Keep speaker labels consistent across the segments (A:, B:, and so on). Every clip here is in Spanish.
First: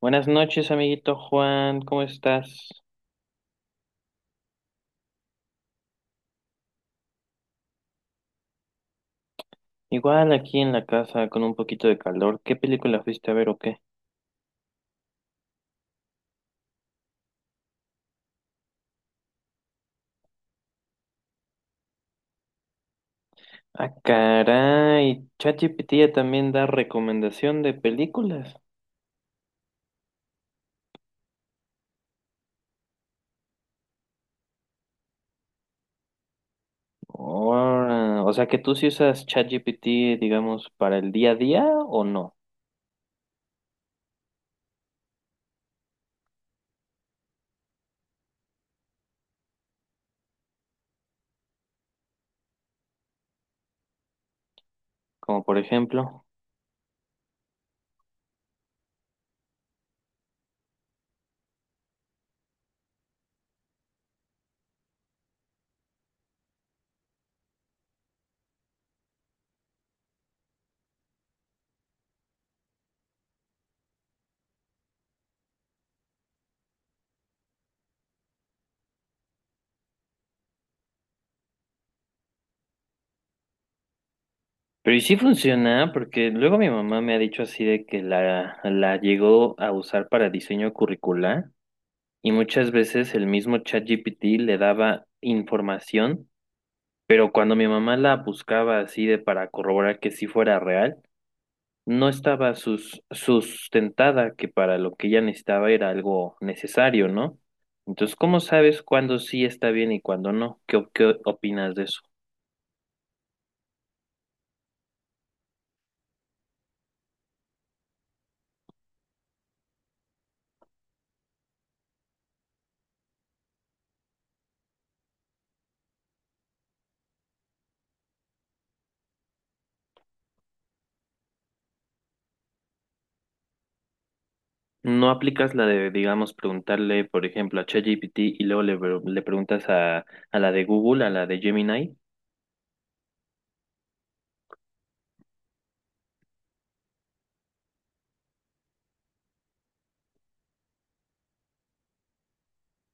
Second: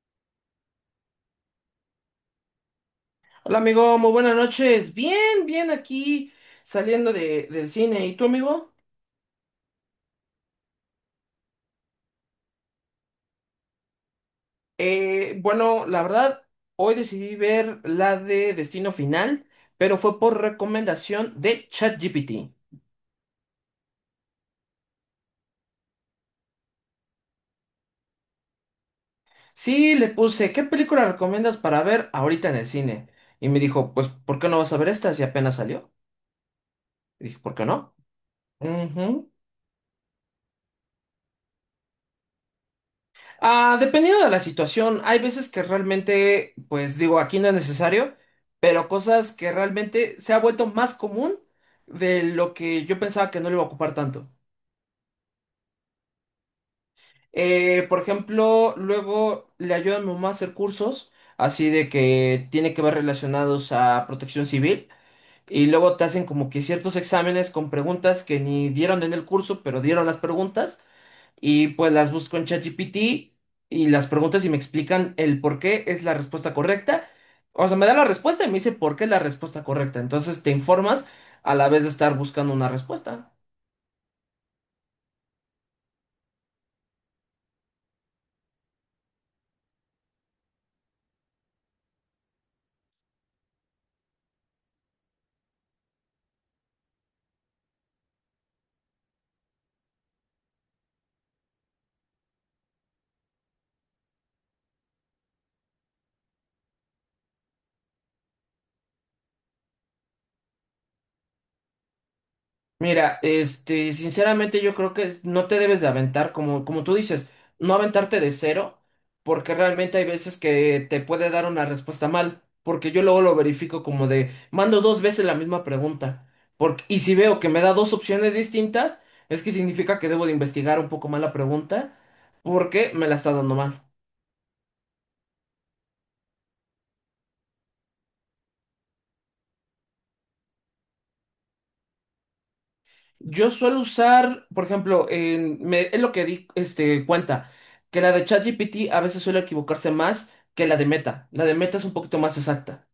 A: Buenas noches, amiguito Juan, ¿cómo estás?
B: Hola amigo, muy buenas noches. Bien, bien aquí saliendo del cine. ¿Y tú amigo?
A: Igual aquí en la casa con un poquito de calor. ¿Qué película fuiste a ver o qué?
B: Bueno, la verdad, hoy decidí ver la de Destino Final, pero fue por recomendación de ChatGPT.
A: Ah, caray, ChatGPT ya también da recomendación de películas.
B: Sí, le puse, ¿qué película recomiendas para ver ahorita en el cine? Y me dijo, pues, ¿por qué no vas a ver esta si apenas salió? Y dije, ¿por qué no?
A: Ora, o sea que tú sí usas
B: Ujú.
A: ChatGPT, digamos, para el día a día o no,
B: Ah, dependiendo de la situación, hay veces que realmente, pues digo, aquí no es necesario, pero cosas que realmente se ha vuelto más común de lo que yo pensaba que no le iba a ocupar tanto.
A: como por ejemplo.
B: Por ejemplo, luego le ayuda a mi mamá a hacer cursos, así de que tiene que ver relacionados a protección civil, y luego te hacen como que ciertos exámenes con preguntas que ni dieron en el curso, pero dieron las preguntas. Y pues las busco en ChatGPT y las preguntas y me explican el por qué es la respuesta correcta. O sea, me da la respuesta y me dice por qué es la respuesta correcta. Entonces te informas a la vez de estar buscando una respuesta.
A: Pero y sí funciona, porque luego mi mamá me ha dicho así de que la llegó a usar para diseño curricular. Y muchas veces el mismo ChatGPT le daba información, pero cuando mi mamá la buscaba así de para corroborar que sí fuera real, no estaba sustentada, que para lo que ella necesitaba era algo necesario, ¿no? Entonces, ¿cómo sabes cuándo sí está bien y cuándo no? Qué opinas de eso?
B: Mira, este, sinceramente yo creo que no te debes de aventar, como tú dices, no aventarte de cero, porque realmente hay veces que te puede dar una respuesta mal, porque yo luego lo verifico como de, mando dos veces la misma pregunta, porque, y si veo que me da dos opciones distintas, es que significa que debo de investigar un poco más la pregunta, porque me la está dando mal.
A: ¿No aplicas la de, digamos, preguntarle, por ejemplo, a ChatGPT y luego le preguntas a la de Google, a la de Gemini?
B: Yo suelo usar, por ejemplo, es lo que di este, cuenta, que la de ChatGPT a veces suele equivocarse más que la de Meta. La de Meta es un poquito más exacta.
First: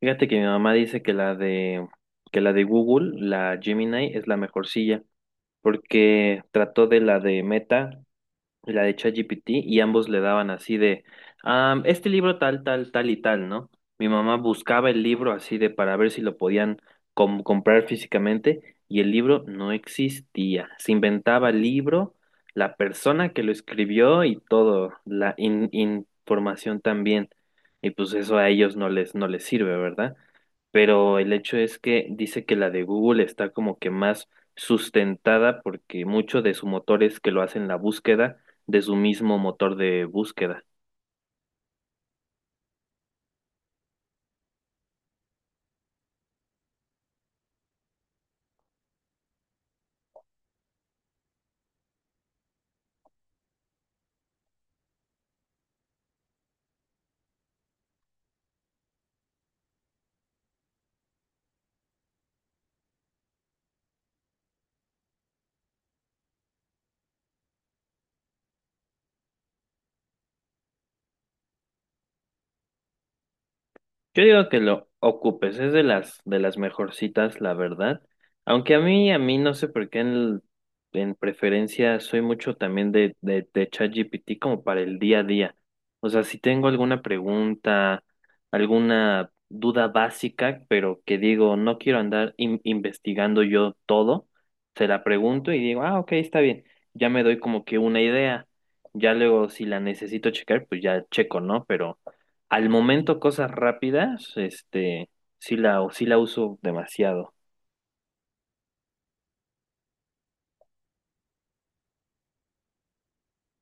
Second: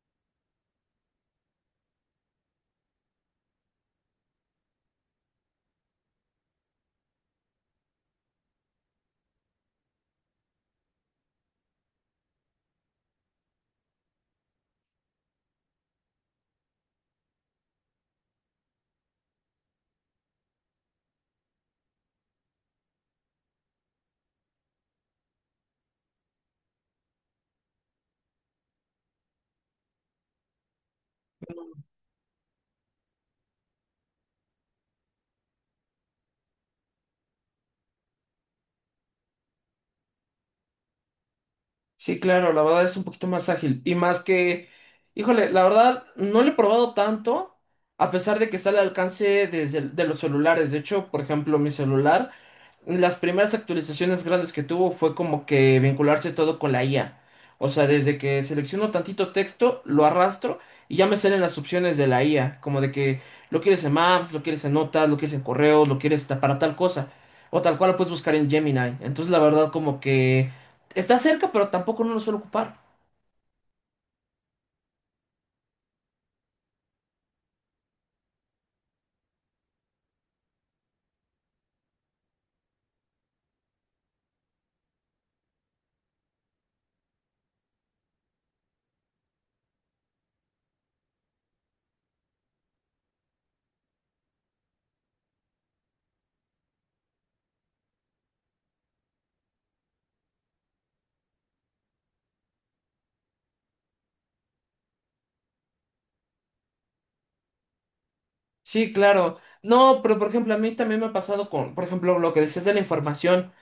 A: Fíjate que mi mamá dice que la de Google, la Gemini, es la mejor silla, porque trató de la de Meta y la de ChatGPT y ambos le daban así de, este libro tal, tal, tal y tal, ¿no? Mi mamá buscaba el libro así de para ver si lo podían comprar físicamente y el libro no existía. Se inventaba el libro, la persona que lo escribió y todo, la información también. Y pues eso a ellos no les sirve, ¿verdad? Pero el hecho es que dice que la de Google está como que más sustentada porque mucho de su motor es que lo hacen la búsqueda de su mismo motor de búsqueda.
B: Sí, claro, la verdad es un poquito más ágil. Y más que, híjole, la verdad no lo he probado tanto, a pesar de que está al alcance desde de los celulares. De hecho, por ejemplo, mi celular. Las primeras actualizaciones grandes que tuvo fue como que vincularse todo con la IA. O sea, desde que selecciono tantito texto, lo arrastro y ya me salen las opciones de la IA. Como de que lo quieres en Maps, lo quieres en Notas, lo quieres en correos, lo quieres para tal cosa. O tal cual lo puedes buscar en Gemini. Entonces, la verdad, como que está cerca, pero tampoco no lo suelo ocupar.
A: Yo digo que lo ocupes, es de las mejorcitas, la verdad. Aunque a mí no sé por qué en preferencia soy mucho también de ChatGPT como para el día a día. O sea, si tengo alguna pregunta, alguna duda básica, pero que digo, no quiero andar investigando yo todo, se la pregunto y digo, ah, ok, está bien. Ya me doy como que una idea. Ya luego, si la necesito checar, pues ya checo, ¿no? Pero al momento, cosas rápidas, este, sí la uso demasiado.
B: Sí, claro. No, pero por ejemplo, a mí también me ha pasado con, por ejemplo, lo que decías de la información.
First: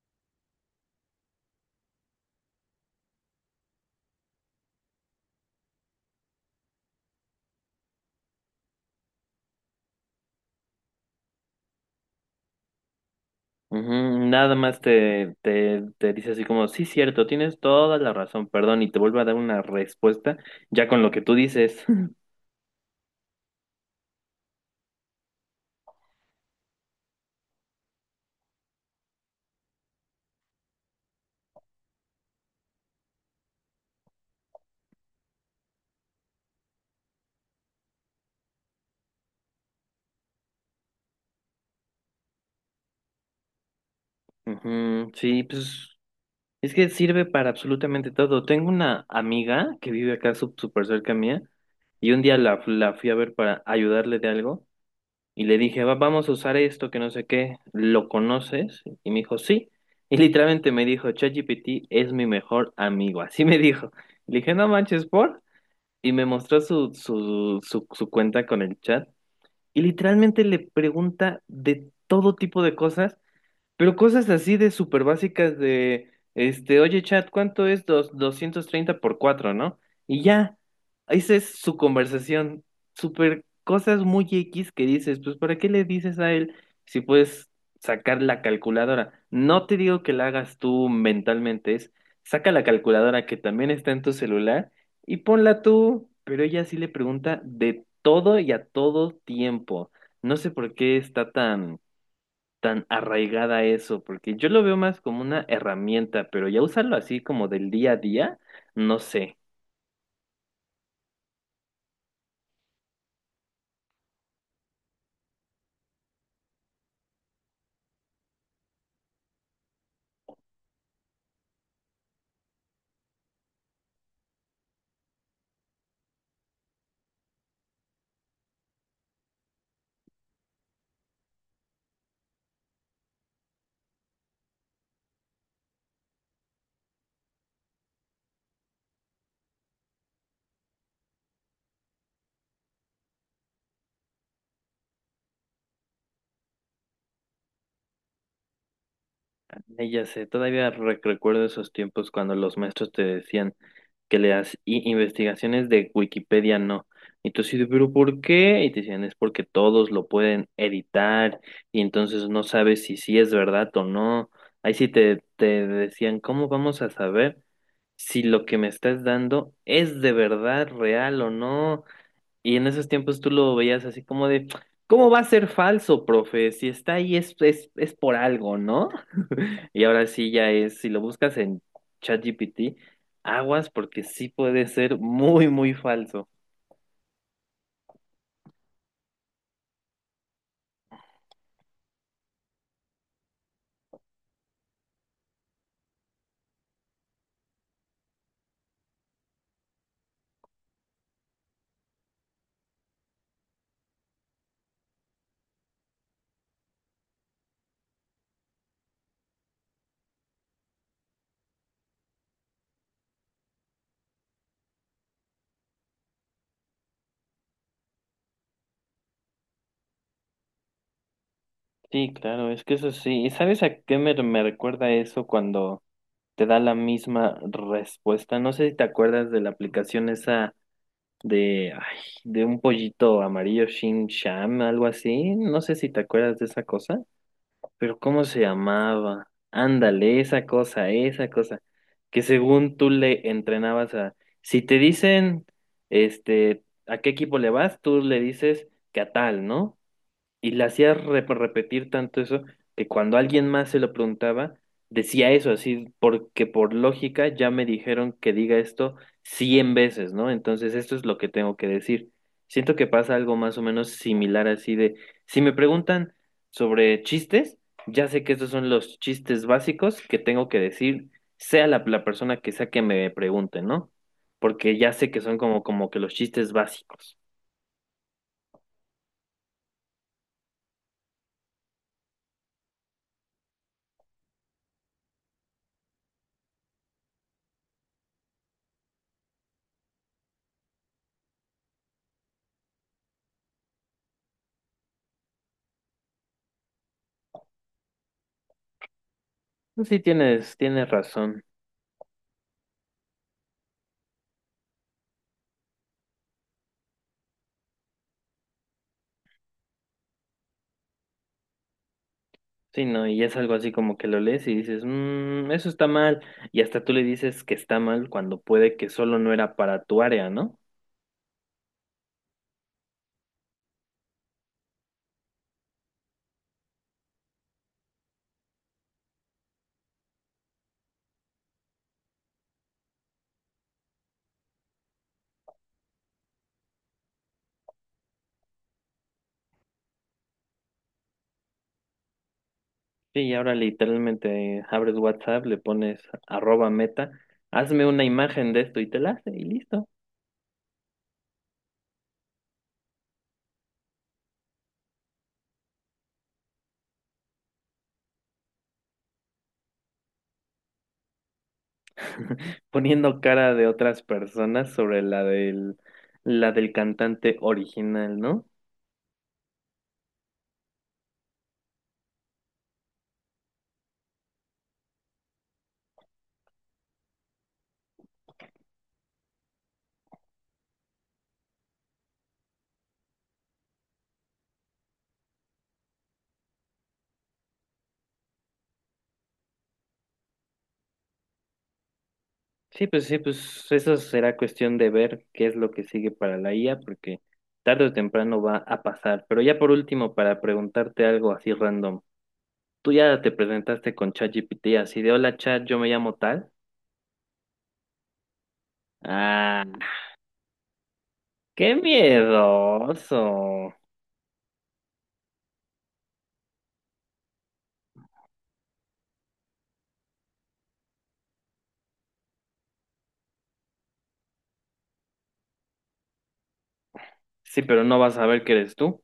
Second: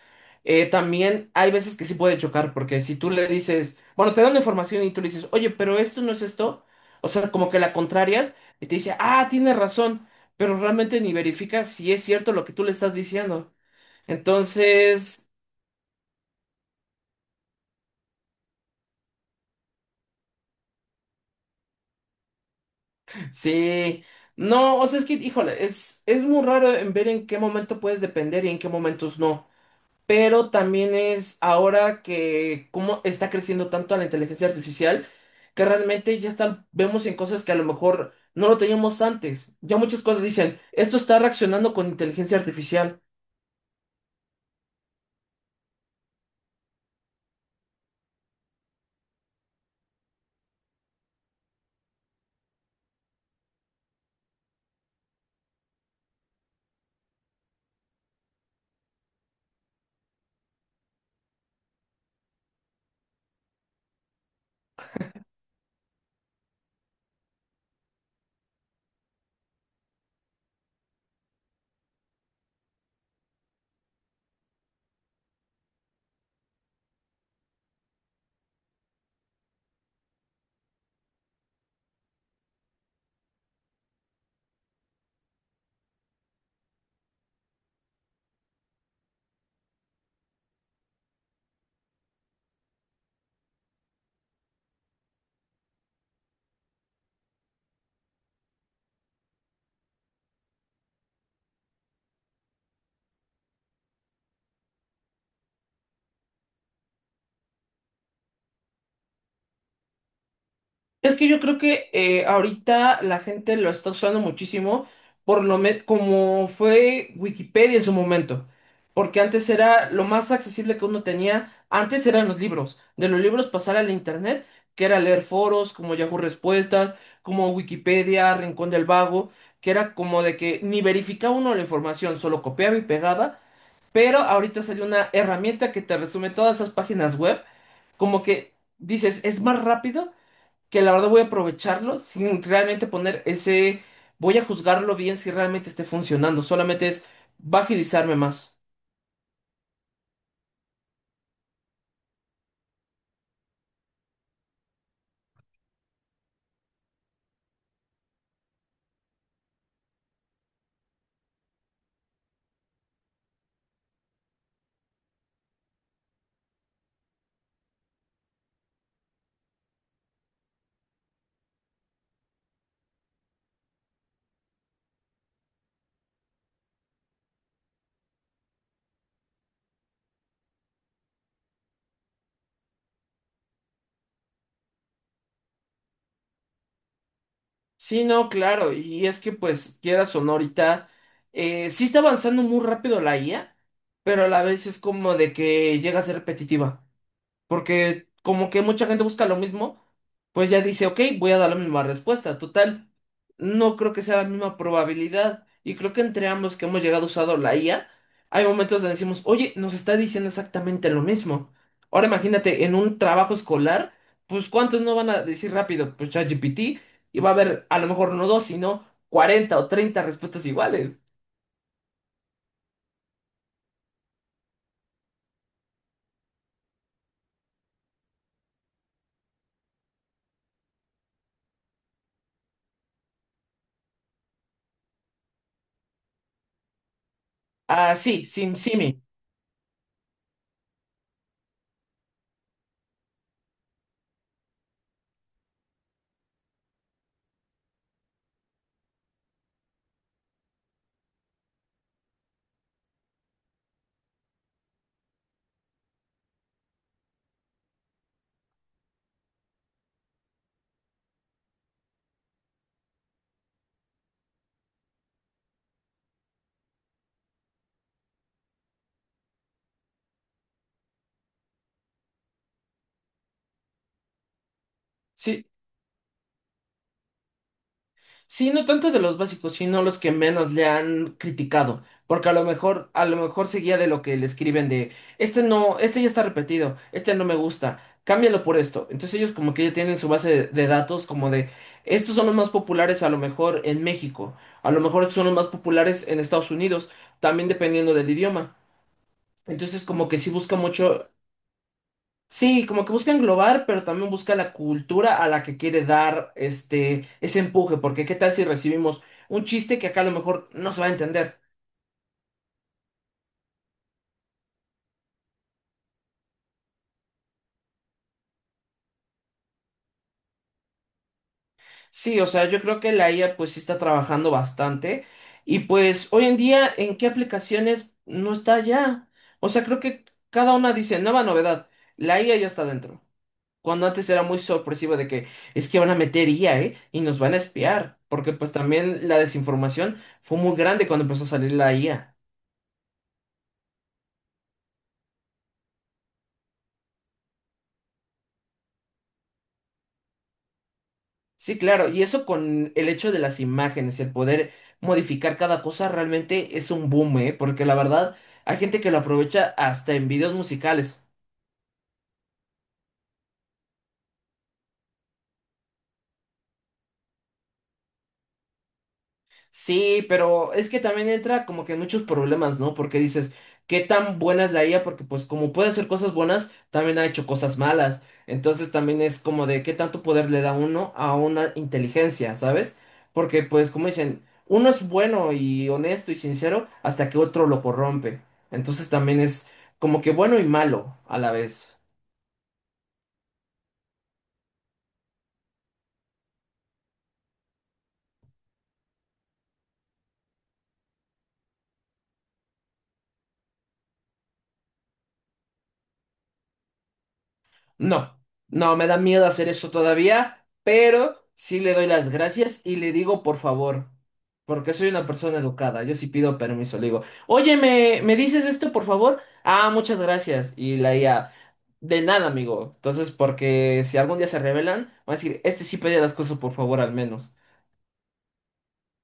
B: También hay veces que sí puede chocar, porque si tú le dices, bueno, te dan la información y tú le dices, oye, pero esto no es esto, o sea, como que la contrarias y te dice, ah, tienes razón, pero realmente ni verifica si es cierto lo que tú le estás diciendo.
A: Ujú. Nada más
B: Entonces,
A: te dice así como, sí, cierto, tienes toda la razón, perdón, y te vuelve a dar una respuesta ya con lo que tú dices.
B: sí, no, o sea, es que, híjole, es muy raro en ver en qué momento puedes depender y en qué momentos no. Pero también es ahora que cómo está creciendo tanto la inteligencia artificial, que realmente ya está, vemos en cosas que a lo mejor no lo teníamos antes. Ya muchas cosas dicen, esto está reaccionando con inteligencia artificial.
A: Ujú. Sí, pues es que sirve para absolutamente todo. Tengo una amiga que vive acá súper cerca mía y un día la fui a ver para ayudarle de algo. Y le dije, vamos a usar esto, que no sé qué, ¿lo conoces? Y me dijo, sí. Y literalmente me dijo, ChatGPT es mi mejor amigo, así me dijo. Le dije, no manches, ¿por? Y me mostró su cuenta con el chat. Y literalmente le pregunta de todo tipo de cosas, pero cosas así de súper básicas de, este, oye chat, ¿cuánto es 230 por cuatro, no? Y ya, esa es su conversación. Súper cosas muy X que dices, pues ¿para qué le dices a él si puedes sacar la calculadora? No te digo que la hagas tú mentalmente, es saca la calculadora que también está en tu celular y ponla tú, pero ella sí le pregunta de todo y a todo tiempo. No sé por qué está tan arraigada a eso, porque yo lo veo más como una herramienta, pero ya usarlo así como del día a día, no sé.
B: Es que yo creo que ahorita la gente lo está usando muchísimo, como fue Wikipedia en su momento, porque antes era lo más accesible que uno tenía, antes eran los libros, de los libros pasar al internet, que era leer foros como Yahoo Respuestas, como Wikipedia, Rincón del Vago, que era como de que ni verificaba uno la información, solo copiaba y pegaba, pero ahorita salió una herramienta que te resume todas esas páginas web, como que dices, es más rápido que la verdad voy a aprovecharlo sin realmente poner ese, voy a juzgarlo bien si realmente esté funcionando, solamente es, va a agilizarme más.
A: Ya sé, todavía recuerdo esos tiempos cuando los maestros te decían que leas investigaciones de Wikipedia, no. Y tú así de, pero ¿por qué? Y te decían, es porque todos lo pueden editar y entonces no sabes si sí es verdad o no. Ahí sí te decían, ¿cómo vamos a saber si lo que me estás dando es de verdad real o no? Y en esos tiempos tú lo veías así como de, ¿cómo va a ser falso, profe? Si está ahí es por algo, ¿no? Y ahora sí ya es, si lo buscas en ChatGPT, aguas porque sí puede ser muy, muy falso.
B: Sí, no, claro, y es que pues quieras o no ahorita, sí está avanzando muy rápido la IA, pero a la vez es como de que llega a ser repetitiva. Porque como que mucha gente busca lo mismo, pues ya dice, ok, voy a dar la misma respuesta. Total, no creo que sea la misma probabilidad. Y creo que entre ambos que hemos llegado usando la IA, hay momentos donde decimos, oye, nos está diciendo exactamente lo mismo. Ahora imagínate, en un trabajo escolar, pues ¿cuántos no van a decir rápido? Pues ChatGPT, y va a haber a lo mejor no dos, sino 40 o 30 respuestas iguales.
A: Sí, claro, es que eso sí. ¿Y sabes a qué me recuerda eso cuando te da la misma respuesta? No sé si te acuerdas de la aplicación esa de, ay, de un pollito amarillo, Shin Sham, algo así. No sé si te acuerdas de esa cosa.
B: Ah,
A: Pero ¿cómo
B: sí,
A: se
B: Sim Simi.
A: llamaba? Ándale, esa cosa, esa cosa. Que según tú le entrenabas a... Si te dicen, este, a qué equipo le vas, tú le dices que a tal, ¿no? Y le hacía repetir tanto eso que cuando alguien más se lo preguntaba, decía eso así, porque por lógica ya me dijeron que diga esto 100 veces, ¿no? Entonces esto es lo que tengo que decir. Siento que pasa algo más o menos similar así de, si me preguntan sobre chistes, ya sé que estos son los chistes básicos que tengo que decir, sea la persona que sea que me pregunte, ¿no? Porque ya sé que son como que los chistes básicos.
B: Sí, no tanto de los básicos, sino los que menos le han criticado, porque a lo mejor se guía de lo que le escriben de, este no, este ya está repetido, este no me gusta, cámbialo por esto. Entonces ellos como que ya tienen su base de datos como de, estos son los más populares a lo mejor en México, a lo mejor son los más populares en Estados Unidos, también dependiendo del idioma. Entonces
A: Pues sí,
B: como que sí busca
A: tienes
B: mucho.
A: razón.
B: Sí, como que busca englobar, pero también busca la cultura a la que quiere dar este ese empuje, porque qué tal si recibimos un chiste que acá a lo mejor no se va a entender.
A: Sí, no, y es algo así como que lo lees y dices, eso está mal. Y hasta tú le dices que está mal cuando puede que solo no era para tu área, ¿no?
B: Sí, o sea, yo creo que la IA pues sí está trabajando bastante y pues hoy en día en qué aplicaciones no está ya. O sea, creo que cada una dice nueva novedad, la IA ya está dentro. Cuando antes era muy sorpresivo de que es que van a meter IA, ¿eh? Y nos van a espiar, porque pues también la desinformación fue muy grande cuando empezó a salir la IA.
A: Sí, y ahora literalmente abres WhatsApp, le pones arroba meta, hazme una imagen de esto y te la hace y listo.
B: Sí, claro, y eso con el hecho de las imágenes, el poder modificar cada cosa realmente es un boom, ¿eh? Porque la verdad hay gente que lo aprovecha hasta en videos musicales.
A: Poniendo cara de otras personas sobre la del cantante original, ¿no?
B: Sí, pero es que también entra como que muchos problemas, ¿no? Porque dices, ¿qué tan buena es la IA? Porque pues como puede hacer cosas buenas, también ha hecho cosas malas. Entonces también es como de qué tanto poder le da uno a una inteligencia, ¿sabes? Porque pues como dicen, uno es bueno y honesto y sincero hasta que otro lo corrompe. Entonces también es como que bueno y malo a la vez.
A: Sí, pues eso será cuestión de ver qué es lo que sigue para la IA, porque tarde o temprano va a pasar. Pero ya por último, para preguntarte algo así random, tú ya te presentaste con ChatGPT así de hola chat, yo me llamo tal.
B: No, no, me da miedo hacer
A: Ah,
B: eso todavía, pero sí le
A: qué
B: doy las gracias y le digo por
A: miedoso.
B: favor, porque soy una persona educada, yo sí pido permiso, le digo, oye, ¿ me dices esto por favor? Ah, muchas gracias. Y la IA, de nada, amigo. Entonces, porque si algún día se rebelan, van a decir, este sí pedía las cosas por favor al menos.
A: Sí, pero no vas a ver que eres tú.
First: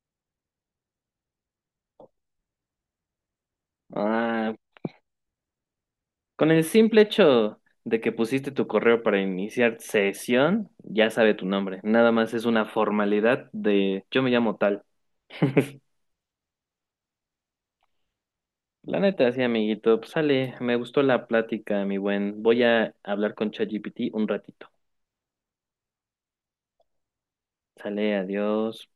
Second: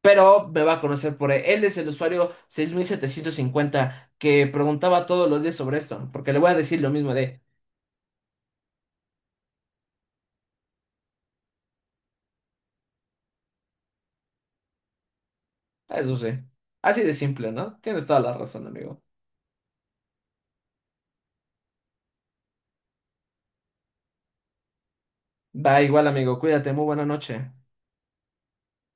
B: Pero me va a conocer por él. Él es el usuario 6750 que
A: Ah,
B: preguntaba todos los días sobre esto, porque le
A: con
B: voy a
A: el
B: decir lo
A: simple
B: mismo de.
A: hecho de que pusiste tu correo para iniciar sesión, ya sabe tu nombre. Nada más es una formalidad de yo me llamo tal.
B: Ah, eso sí. Así de simple, ¿no? Tienes toda la razón,
A: La
B: amigo.
A: neta, sí, amiguito. Pues sale, me gustó la plática, mi buen. Voy a hablar con ChatGPT un ratito.
B: Va igual, amigo. Cuídate. Muy buena noche.
A: Sale, adiós.